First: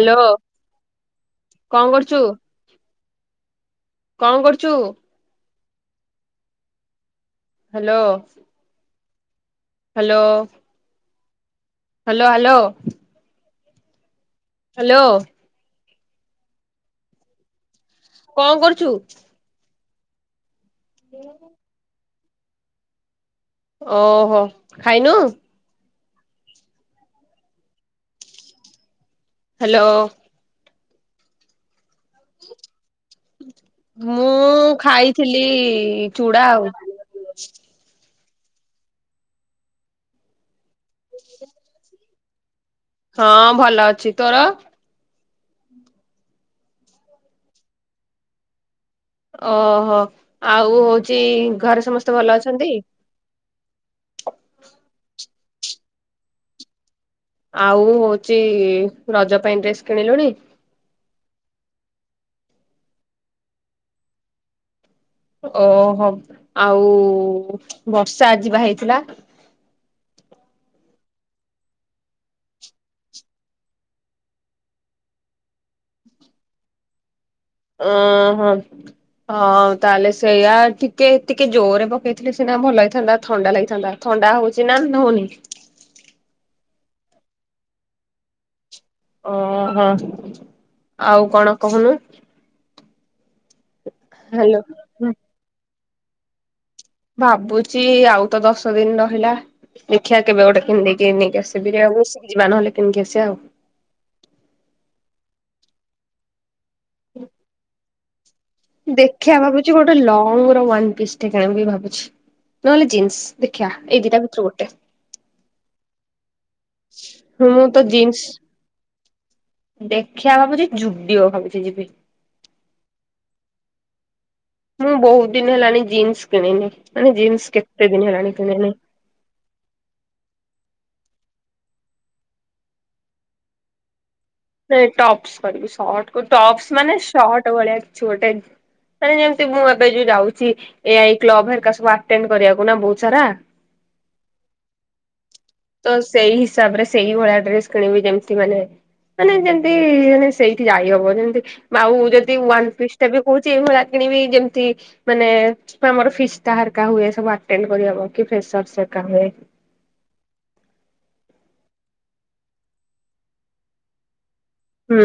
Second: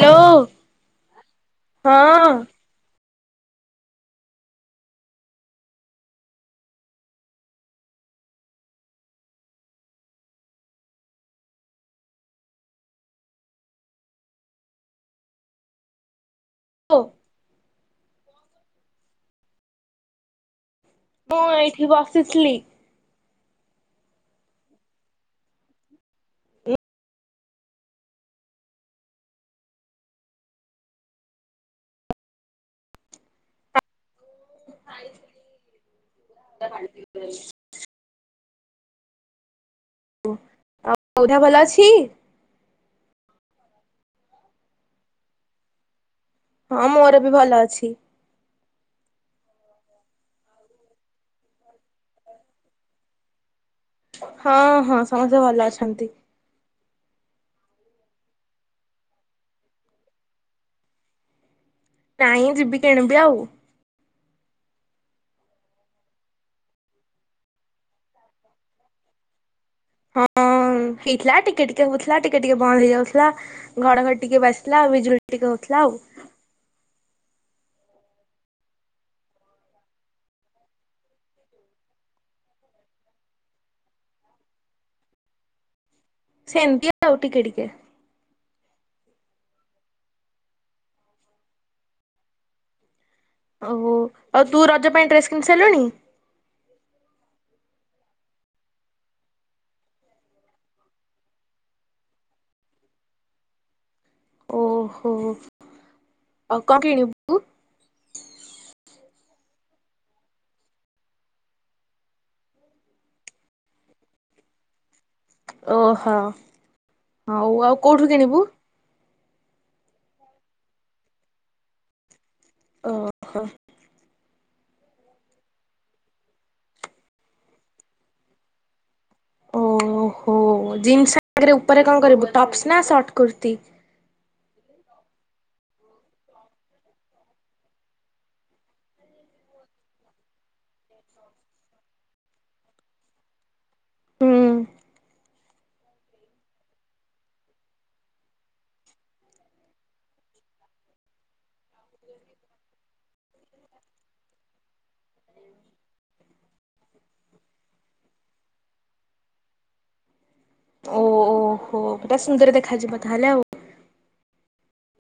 Hello କଣ୍ କରୁଚୁ? ହଁ କଣ୍ କରୁଚୁ? Hello. Hello. Hello -hello. Hello. [inaudible] କଣ୍ କରୁଚୁ? ମୁଁ ଏଇଠି ବସିଥିଲି। ଓହୋ ଖାଇନୁ? ହାଲୋ। ମୁଁ ଖାଇଥିଲି ଚୁଡା ଆଉ। [inaudible] ଆଉ ବଉ ଦେହ ଭଲ ଅଛି? ହଁ ଭଲ ଅଛି। ତୋର? ହଁ ମୋର ବି ଭଲ ଅଛି। ଓହୋ ଆଉ ହଉଚି ଘରେ ସମସ୍ତେ ଭଲ ଅଛନ୍ତି? ହଁ ହଁ ସମସ୍ତେ ଭଲ ଅଛନ୍ତି। ଆଉ ହଉଚି ରଜ ପାଇଁ ଡ୍ରେସ୍ କିଣିଲୁଣି? ନାଇଁ ଯିବି କିଣିବି ଆଉ। ଓ ହୋ ଆଉ ବର୍ଷା ଆଜିବା ହେଇଥିଲା? ହଁ ହେଇଥିଲା ଟିକେ ଟିକେ ହଉଥିଲା ଟିକେ ଟିକେ ବନ୍ଦ ହେଇଯାଉଥିଲା। ଘଡ ଘଡି ଟିକେ ବାଜୁଥିଲା ଆଉ ବିଜୁଳି ଟିକେ ହଉଥିଲା ଆଉ। ଓଁ ହଁ। ହଁ ତାହେଲେ ସେଇଆ ଟିକେ ଟିକେ ଜୋରେ ପକେଇଥିଲେ ସିନା ଭଲ ହେଇଥାନ୍ତା ଥଣ୍ଡା ଲାଗିଥାନ୍ତା। ଥଣ୍ଡା ହଉଛି ନା ହଉନି? ସେମିତି ଆଉ ଟିକେ ଟିକେ। ଓହୋ ଆଉ କଣ କହୁନୁ? ଓହୋ ଆଉ ହ୍ୟାଲୋ ତୁ ରଜ ପାଇଁ ଡ୍ରେସ କିଣିି ସାରିଲୁଣି? ଭାବୁଛି ଆଉ ତ ଦଶ ଦିନି ରହିଲା। ଦେଖିଆ କେବେ ଗୋଟେ କିିଣିଦେଇକି ନେଇକି କିଆସିବି ଯେ ଆଉଜିବା ନହେଲେ କିଣିକି ଆସିବା ଆଉ। ଓହୋ ଆଉ କଣ କିଣିବୁ? [unintelligible] ଦେଖିଆ ଭାବୁଛି ଗୋଟେ ଲଙ୍ଗ ର ୱାନ୍ ପିସ୍ ଟେ କିଣିବି ଭାବୁଛି। ନହେଲେ ଜିନ୍ସ ଦେଖିଆ ଏଇ ଦିଟା ଭିତରୁ ଗୋଟେ। ଓହୋ। ହୁଁ ଆଉ ମୁଁ ଆଉ ତ କୋଉଠୁ ଜିନ୍ସ କିଣିବୁ? ଦେଖିଆ ଭାବୁଛି ଜୁବିଓ ଭାବୁଛି ଯିବି। ଓ। ମୁଁ ବହୁତ ଦିନି ହେଲାଣି ଜିନ୍ସ କିଣିନି ମାନେ ଜିନ୍ସ କେତେ ଦିନି ହେଲାଣି କିଣିନି। ଓହୋ ଜିନ୍ସ ଆଗରେ ଉପରେ କଣ କରିବୁ ଟପ୍ସ ନା ସର୍ଟ କୁର୍ତ୍ତି? ନାଇଁ ଟପ୍ସ କରିବି ସଟ ଟପ୍ସ ମାନେ ସର୍ଟ ଭଳିଆ କିଛି ଗୋଟେ। ମାନେ ଯେମିତି ମୁଁ ଏବେ ଯୋଉ ଯାଉଛି ଏଆଇ କ୍ଲବ ହେରିକା ସବୁ ଆଟେନ କରିବାକୁ ନା ବହୁତ ସାରା। ହୁଁ। ତ ସେଇ ହିସାବ ରେ ସେଇ ଭଳିଆ ଡ୍ରେସ କିଣିବି ଯେମିତି ମାନେ ମାନେ ଯେମତି ମାନେ ସେଇଠି ଯାଇହବ ଯେମତି ଆଉ ଯଦି ୱନପିସ ତାକୁ କହୁଛି ଏଇ ଭଳିଆ କିଣିବି ଯେମିତି ମାନେ ଆମର ଫିସ଼ତାରକା ହୁଏ ସବୁଆଟେନ କରିବାକୁ ପ୍ରେସର ସିକା ହୁଏ। ଓହୋ ପଟା ସୁନ୍ଦର ଦେଖାଯିବ ତାହେଲେ ଆଉ। ହୁଁଁ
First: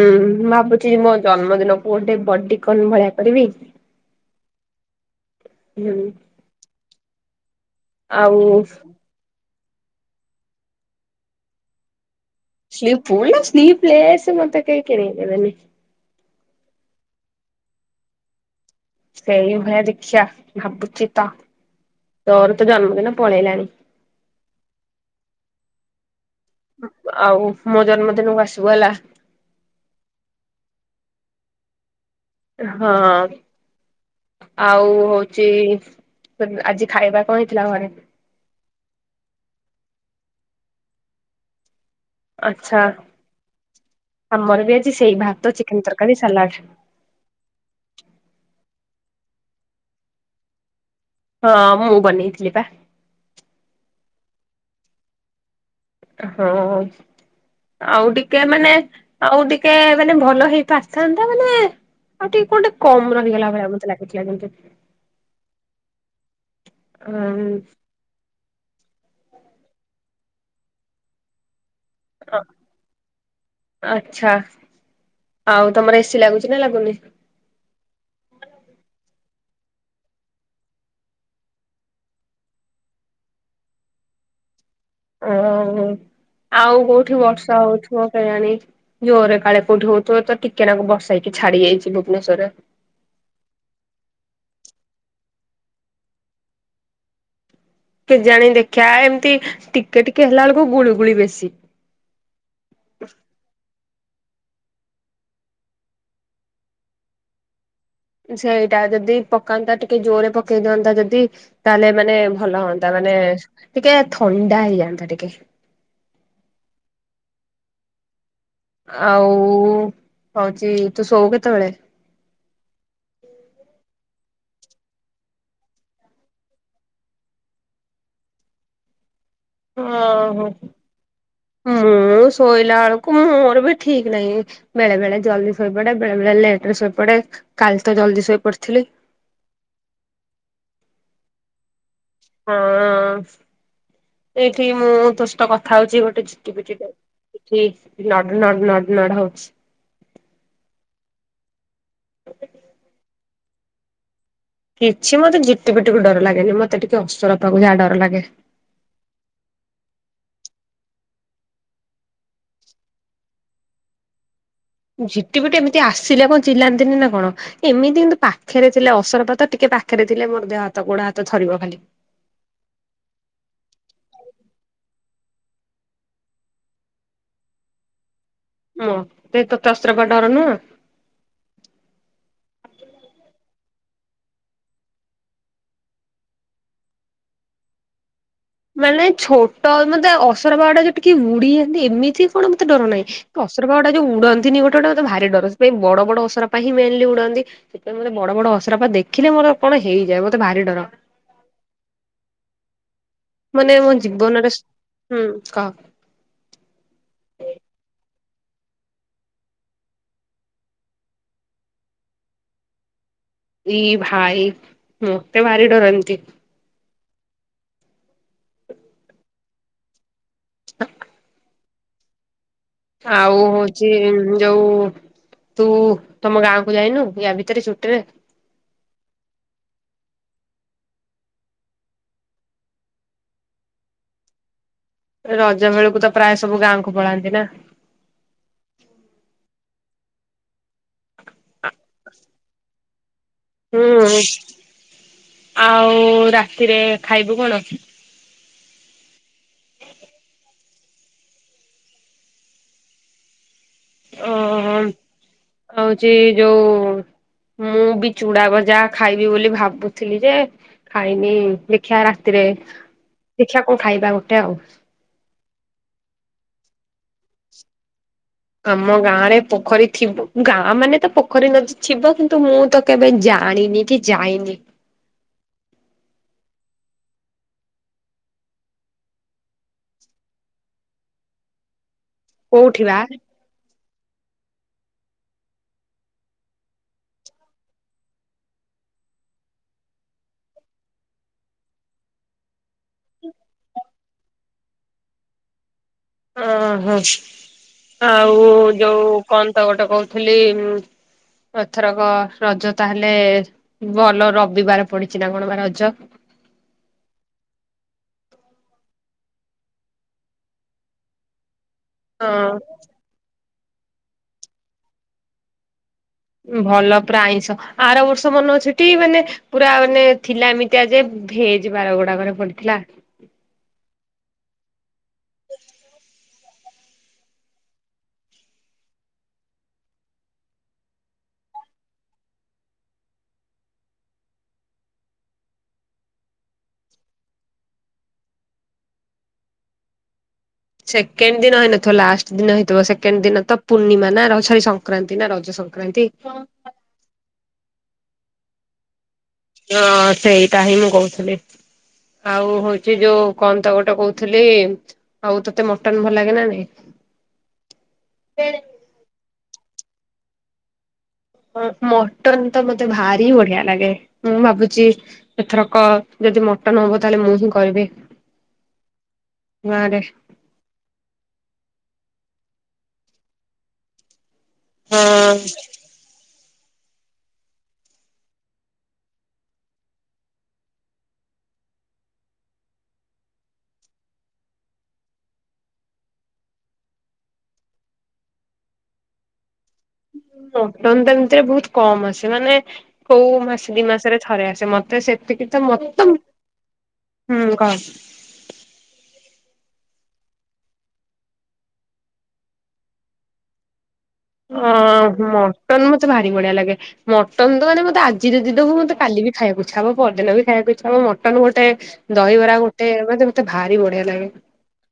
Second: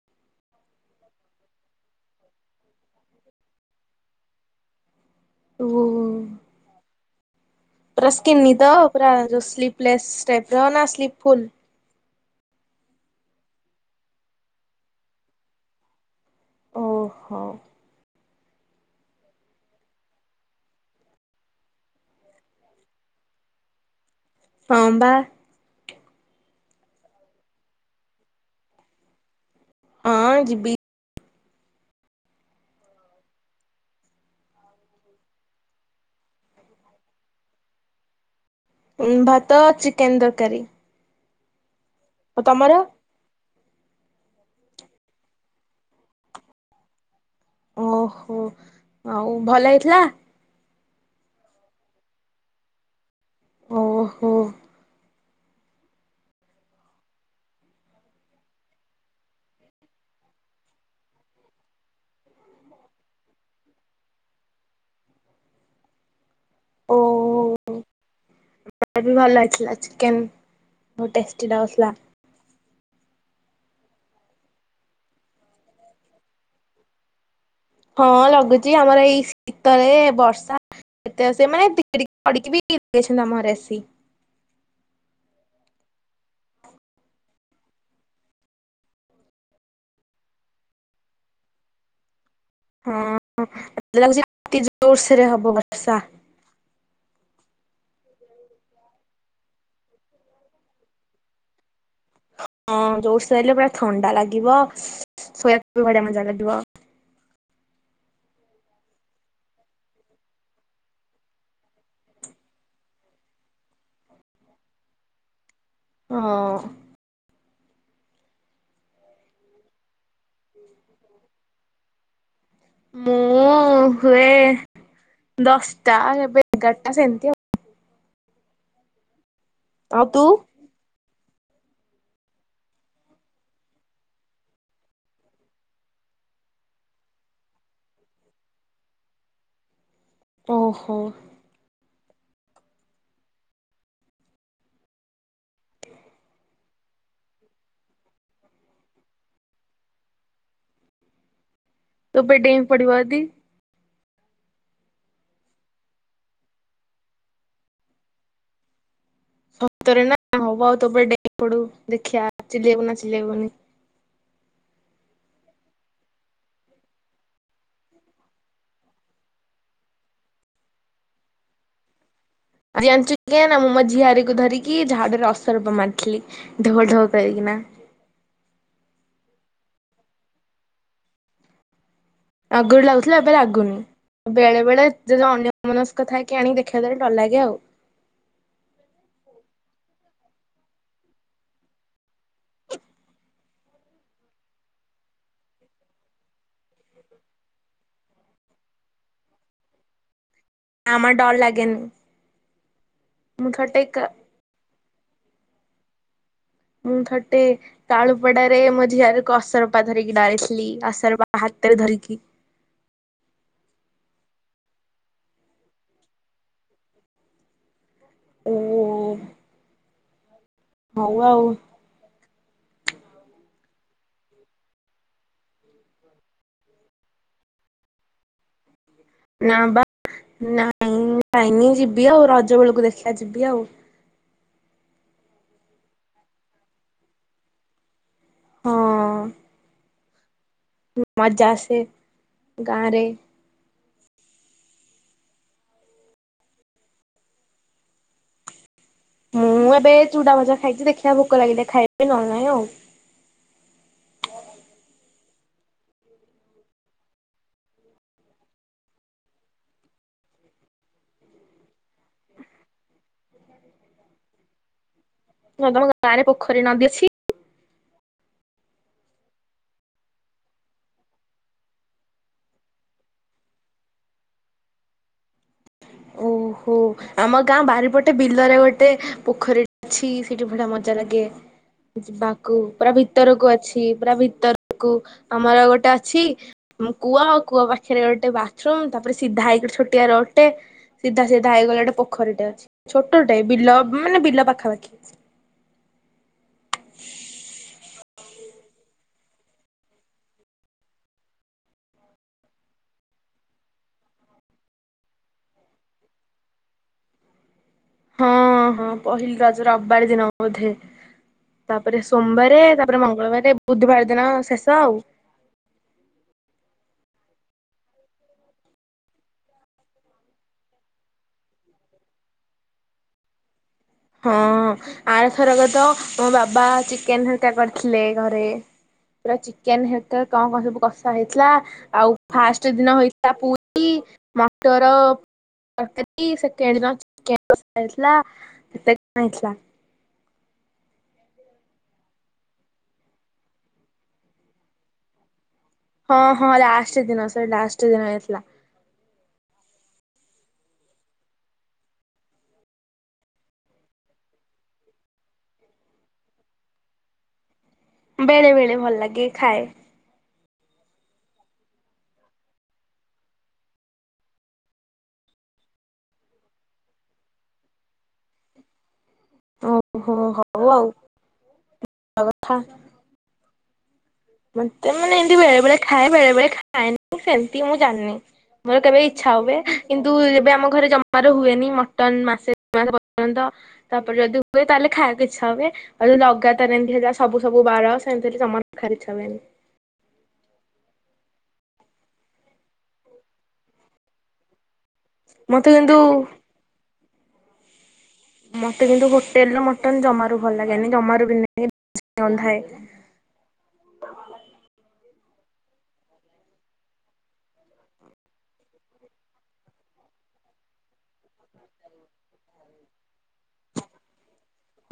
ଭାବୁଛି ମୋ ଜନ୍ମଦିନକୁ ଗୋଟେ ବଡିକନ ଭଳିଆ କରିବି। ଓହୋ। ହୁଁ ଡ୍ରେସ୍ କିଣିନିତ ଆଉ ପୁରା ଯଉ ସ୍ଲିପ ପ୍ଲେସ ଟାଇପ ର ନା ସ୍ଲିପଫୁଲ? ସ୍ଲିଫୁଲ ନା ସ୍ଲିପ୍ ପ୍ଲେସ୍ ମତେ କେହି କିଣେଇ ଦେବେନି। ଓହୋ। ସେଇ ଭଳିଆ ଦେଖିଆ ଭାବୁଛି ତ ତୋର ତ ଜନ୍ମଦିନ ପଳେଇଲାଣି। ହଁ ବା। ଆଉ ମୋ ଜନ୍ମଦିନକୁ ଆସିବୁ ହେଲା। ହଁ ଯିବି। ହଁ। ଆଉ ହଉଚି ତମ ଆଜି ଖାଇବା କଣ ହେଇଥିଲା ଘରେ? ଉଁ ଭାତ ଚିକେନ ତରକାରୀ। ଆଉ ତମର? ଆଚ୍ଛା ଆମର ବି ଆଜି ସେଇ ଭାତ ଚିକେନ ତରକାରୀ ସାଲାଡ। ଓହୋ ଆଉ ଭଲ ହେଇଥିଲା? ହଁ ମୁଁ ବନେଇଥିଲି ପା। ଓହୋ। ହଁ ଅଜ। ଆଉ ଟିକେ ମାନେ ଆଉ ଟିକେ ମାନେ ଭଲ ହେଇ ପାରିଥାନ୍ତା ମାନେ ଆଉ ଟିକେ କଣଟେ କମ ରହିଗଲା ଭଳି ଆମତେ ଲାଗିଥିଲା କିନ୍ତୁ। ହଁ ଉଁ। ମତେ ବି ଭଲ ଲାଗଥିଲା ଚିକେନ ବହୁତ ଟେଷ୍ଟି ଲାଗୁ ଥିଲା। ହଁ ଆଛା ଆଉ ତମର ଏସି ଲାଗୁଛି ନା ଲାଗୁନି? ହଁ ଲାଗୁଚି ଆମର ଏଇ ଶୀତରେ ବର୍ଷା ଦ ସେମାନେ ଟିକେ ଟିକେ ପଡ଼ିକି ବି [unintelligible] ଅଁ ଆଉ କୋଉଠି ବର୍ଷା ହଉଥିବ କେଆଣି। ଜୋରରେ କାଳେ କୋଠି ହଉଥିବ ତ, ଟିକେ ନାଗୁ ବର୍ଷା ହେଇକି ଛାଡି ଯାଇଛି ଭୁବନେଶ୍ଵର ହଁତ ମତେ ଲାଗୁଛି ଟିକେ ଜୋରସରେ ହବ ବର୍ଷା। କେ ଜାଣି ଦେଖିବା ଏମିତି ଟିକେ ଟିକେ ହେଲା ବେଳକୁ ଗୁଳିୁଗୁଳି ବେଶୀ। ହଁ ଜୋରସରଲେ ପୁରା ଥଣ୍ଡା ଲାଗିବ ଶୋଇବାକୁ ଭଢିଆ ମଜା ଲାଗିବ। ସେଇଟା ଯଦି ପକାନ୍ତା ଟିକେ ଜୋରେ ପକେଇ ଦିଅନ୍ତା ଯଦି ତା ଏଲେ ମାନେ ଭଲ ହୁଅନ୍ତା ମାନେ ଟିକେ ଥଣ୍ଡା ହେଇଯାନ୍ତା ଟିକେ ହଁ ଆଉ ହଉଛି ତୁ ଶୋଉ କେତେବେଳେ? ମୁଁ ହୁଏ ଦଶଟା ଏବେ ଏଗାରଟା ସେମିତି ଆଉ ହଁ ତୁ? ହୋ ମୁଁ ଶୋଇଲା ବେଳକୁ ମୋର ବି ଠିକ ନାହିଁ। ବେଳେ ବେଳେ ଜଲ୍ଦି ଶୋଇପଡେ, ବେଳେ ବେଳେ ଲେଟ ରେ ଶୋଇପଡେ, କାଲି ତ ଜଲ୍ଦି ଶୋଇ ପଡିଥିଲି। ଓହୋ। ହଁ ଅଁ ଏଇଠି ମୁଁ ତୋ କଥା ହଉଛି, ଗୋଟେ ଚିଟି ପିଟି ଟେ ଏଠି ନଡ ନଡ ନଡ ହଉଛି। ତୋ ଉପରେ ଡେଇଁ ପଡିବ ଯଦି? କିଛି ମତେ ଝିଟି ପିଟିକୁ ଡର ଲାଗେନି, ମତେ ଟିକେ ଅସୁର ପାଖକୁ ଯାହା ଡର ଲାଗେ। ସତରେ ନା ହବ ଆଉ ତୋ ଡେଇ ପଡୁ ଦେଖିଆ ଚିଲେଇବୁ ନା ଚିଲେଇବୁନି। ଝିଟି ପିଟି ଏମିତି ଆସିଲା କଣ ଚିଲାନ୍ତିନି ନା କଣ? ଏମିତି କିନ୍ତୁ ପାଖରେ ଥିଲେ, ଅସରପାତ ଟିକେ ପାଖରେ ଥିଲେ, ମୋର ଦେହ ହାତ ଗୋଡ ହାତ ଥିବ ଖାଲି। ଆଜି ଜାଣିଚୁ ନା ମୁଁ ମୋ ଝିଆରୀକୁ ଧରିକି ଝାଡୁରେ ଅସରପା ମାରିଥିଲି। ଢ଼ୋ ଢ଼ୋ କରିକିନା। ମତେ ତତେ ଅସରପା ଡରନୁହଁ? ଆଗରୁ ଲାଗୁଥିଲା, ଏବେ ଲାଗୁନି। ବେଳେ ବେଳେ ଯଦି ଅନ୍ୟ ମନସ୍କ ଥାଏ କିଏ ଆଣିକି ଦେଖେଇ ଦେଲେ ଦୋରଲେ ଡର ଲାଗେ ଆଉ ମାନେ ଛୋଟ ମତେ ଅସର ପା ଯଉ ଟିକେ ବୁଡି ଯାନ୍ତି ଏମିତି କଣ ମତେ ଡର ନାହିଁ। ଅସରପା ଗୁଡା ଯୋଉ ଉଡନ୍ତିନି ଗୋଟେ ଗୋଟେମତେ ଭାରି ଡର, ସେଥିପାଇଁ ବଡ ବଡ ଅସରାପ ହଁ ମେନଲି ଉଡନ୍ତି। ସେଥିପାଇ ମତେ ବଡ ବଡ ଅସରପା ଦେଖିଲେ ମୋର କଣ ହେଇଯାଏ, ମତେ ଭାରି ଡର। ମତେ ଡର ଲାଗେନି। ମୁଁ ମାନେ ଥରଟେ ମୋ କା ଜୀବନରେ, ହୁଁ କହ? ମୁଁ ଥରଟେ ତଳୁପଡାରେ ମୋ ଝିଅରିକୁ ଅସରପା ଧରିଇକିନା ଆଇଥିଲି, ଅସରପା ହାତରେ ଧରିକି ଦି ଭାଇ ମତେ ଭାରି ଡରନ୍ତି। ଉଁ ଉଁ। [unintelligible] ହଉ ଆଉ ଆଉ ହଉଛି ଯୋଉ ତୁ ତମ ଗାଁକୁ ଯାଇନୁ ୟା ଭିତରେ ଛୁଟିରେ? ନାଁ ବା ନାଇଁ ଯାଇନି ଯିବି ଆଉ ରଜ ବେଳୁକୁ ଦେଖିଆ ଯିବି ଆଉ। ରଜ ବେଳୁକୁ ତ ପ୍ରାୟ ସବୁ ଗାଁକୁ ପଳାନ୍ତି ନା। ହଁ। ମଜା ଆସେ ଗାଁରେ। ହୁଁ ଆଉ ରାତିରେ ଖାଇବୁ କଣ? ମୁଁ ଏବେ ଚୁଡ଼ା ଭଜା ଖାଇଚି ଦେଖିବା ଭୋକ ଲାଗିଲେ ଖାଇ ନ ନାହିଁ ଆଉ। ଓହ ହଉଚି ଯୋଉ ମୁଁ ବି ଚୁଡ଼ା ଭଜା ଖାଇବି ବୋଲି ଭାବୁଥିଲି ଯେ ଖାଇନି ଦେଖିବା ରାତିରେ ଦେଖିବା କଣ ଖାଇବା ଗୋଟେ ଆଉ ନାଁ ତମ ଗାଁରେ ପୋଖରୀ ନଦୀ ଅଛି? ଆମ ଗାଁରେ ପୋଖରୀ ଥିବ ଗାଁ ମାନେ ତ ପୋଖରୀ ନଦୀ ଥିବ କିନ୍ତୁ ମୁଁ ତ କେବେ ଜାଣିିନି କି ଯାଇନି। ଓହୋ ଆମ ଗାଁ ବାରିପଟେ ବିଲରେ ଗୋଟେ ପୋଖରୀ ଛି ସେଠି ଭଡ଼ା ମଜା ଲାଗେ ଯିବାକୁ କୋଉଠି ପୁରା ବା? ଭିତରକୁ ଅଛି। ଇ ପୁରା ଭିତରକୁ ଆମର ଗୋଟେ ଅଛି। ଆମ କୂଅ ଆଉ କୂଅ ପାଖରେ ଗୋଟେ ବାଥରୁମ୍ ତାପରେ ସିଧା ହେଇକି ଗୋଟେ ଛୋଟିଆ ରୋଡ ଟେ। ସିଧା ସିଧା ହେଇଗଲେ ଗୋଟେ ପୋଖରୀଟେ ଅଛି ଛୋଟଟେ ବିଲ ମାନେ ବିଲ ପାଖାପାଖି। ଅଁହଁ ଆଉ ଯୋଉ କଣ ତ ଗୋଟେ କଉଥୁଲି ଉଁ? ଏଥରକ ରଜ ତାହେଲେ ଭଲ ରବିବାର ପଡି଼ଚି ନାଁ କଣ ବା ରଜ? ହଁ ହଁ ପହିଲି ରଜ ରବାର ଦିନ ବୋଧେ ତାପରେ ହଁ ସୋମବାରେ ତା ପରେ ମଙ୍ଗଳବାରେ ବୁଧବାର ଦିନ ଶେଷ ଆଉ। ଉଁ ଭଲ ପୁରା ଆଇଁଷ ଆର ବର୍ଷ ମନ ଅଛି ଟି ମାନେ ପୁରା ମାନେ ଥିଲା ଏମିତିଆ ଯେ ଭେଜ୍ ବାରଗୁଡ଼ାକରେ ପଡ଼ିଥିଲା। ହଁ ଆରଥରକ ତ ମୋ ବାବା ଚିକେନ୍ ହେରକା କରିଥିଲେ ଘରେ। ପୁରା ଚିକେନ୍ ହେରକା କଣ କଁ କଁ ସବୁ କଷା ହେଇଥିଲା। ଆଉ ଫାଷ୍ଟେ ଦିନ ହେଇଥିଲା ପୁରୀ ମଟର ଅରକାରୀ ସେକେଣ୍ଡ୍ ଦିନ ଚିକେନ୍ କଷା ହେଇଥିଲା କେତେ [inaudible] ହେଇଥିଲା। ସେକେଣ୍ଡ୍ ଦିନ ହେଇନଥିବ ଲାଷ୍ଟ୍ ଦିନ ହେଇଥିବ ସେକଣ୍ଡ୍ ଦିନ ତ ପୂର୍ଣ୍ଣିମା ନା ର ସରି ସଂକ୍ରାନ୍ତି ନା ରଜସଂ ହଁ ହଁ ଲାଷ୍ଟେ ଦିନ ସରି ଲାଷ୍ଟେ ଦିନ ହେଇଥିଲା। ୟଁ ସେଇଟା ହିଁ ମୁଁ କହୁଥିଲି। ଆଉ ହଉଚି ଯୋଉ କଣ ତ ଗୋଟେ କଉଥୁଲି? ଆଉ ତତେ ମଟନ୍ ଭଲ ଲାଗେ ନାଁ ନାଇଁ? ବେଳେ ବେଳେ ଭଲ ଲାଗେ ଖାଏ। ଅଁ ମଟନ୍ ତ ମତେ ଭାରି ବଢ଼ିଆ ଲାଗେ ମୁଁ ଭାବୁଚି ଏଥରକ ଯଦି ମଟନ ହବ ତାହେଲେ ମୁଁ ହିଁ କରିବି। ଗାଁରେ। ଓହୋ ହଉ ଆଉ ଅ‌ ଅଥା। ମତେ ମାନେ ହଁ ଏମିତି ବେଳେ ବେଳେ ଖାଏ ବେଳେ ବେଳେ ଖାଏନି ସେମତି ମୁଁ ଜାଣିନି। ମୋର କେବେ ଇଚ୍ଛା ହୁଏ କିନ୍ତୁ ଯେବେ ଆମ ଘରେ ଜମାରୁ ହୁଏନି ମଟନ ମାସେ ଦିମାସେ ପର୍ଯ୍ୟନ୍ତ ତାପରେ ଯଦି ହୁଏ ତାହେଲେ ଖାଇବାକୁ ଇଚ୍ଛା ହୁଏ। ଆଉ ଯେ ଲଗାତାର ଏମତି ହେଲା ସବୁ ସବୁ ବାର ସେମତି ହେଲେ ଜମାରୁ ଖାର ଇଚ୍ଛା ହୁଏନି। ମଟନ୍ ଏମିତିରେ ବହୁତ କମ୍ ଆସେ ମାନେ କୋଉ ମାସେ ଦି ମାସେରେ ଥରେ ଆସେ ମତେ ସେ ଟିକେ ତ ମତେ ମ କିନ୍ତୁ ତୁଂ ହୁଁ କହ। ମତେ କିନ୍ତୁ ହୋଟେଲ୍ ର ମଟନ୍ ଜମାରୁ ଭଲ ଲାଗେନି ଜମାରୁ ବି ନାଇଁ ଅନ୍ଧାଏ। ହଁ ମଟନ୍ ମୋତେ ଭାରି ବଢିଆ ଲାଗେ। ମଟନ ତ ମାନେ ମତେ, ଆଜି ଯଦି ଦବୁ, ମତେ କାଲି ବି ଖାଇବାକୁ ଇଛା ହବ, ପରଦିନ ବି ଖାଇବାକୁ ଇଛା ହବ ମଟନ୍ ଗୋଟେ ଦହିବରା ଗୋଟେ ମାନେ ମତେ ଭାରି ବଢିଆ ଲାଗେ।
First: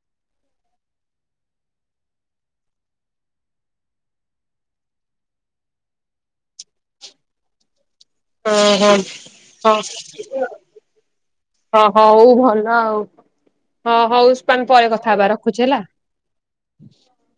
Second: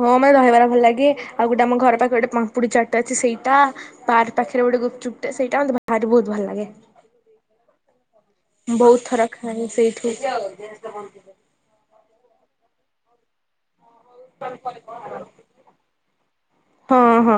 ହଁ ମାନେ ଦହିବରା ଭଲ ଲାଗେ, ଆଉ ଗୋଟେ ଆମ ଘର ପାଖରେ ଗୋଟେ ପାମ୍ପୁଡି ଚାଟ ଅଛି ସେଇଟା। ପାର୍କ ପାଖରେ ଗୋଟେ ଗୁପଚୁପଟେ, ସେଇଟା ମତେ ଭାରି ବହୁତ ଭଲ ଲାଗେ। ହଁ ହଁ ବହୁତ ଥର ଖାଏ ହଁ। ସେଇଠୁ। [inaudible] ହଁ ହ ହଉ ଭଲ ଆଉ, ହଁ ହଉ ପାନ ପରେ କଥା ହେବା ରଖୁଛି ହେଲା। ହଁ ହଁ।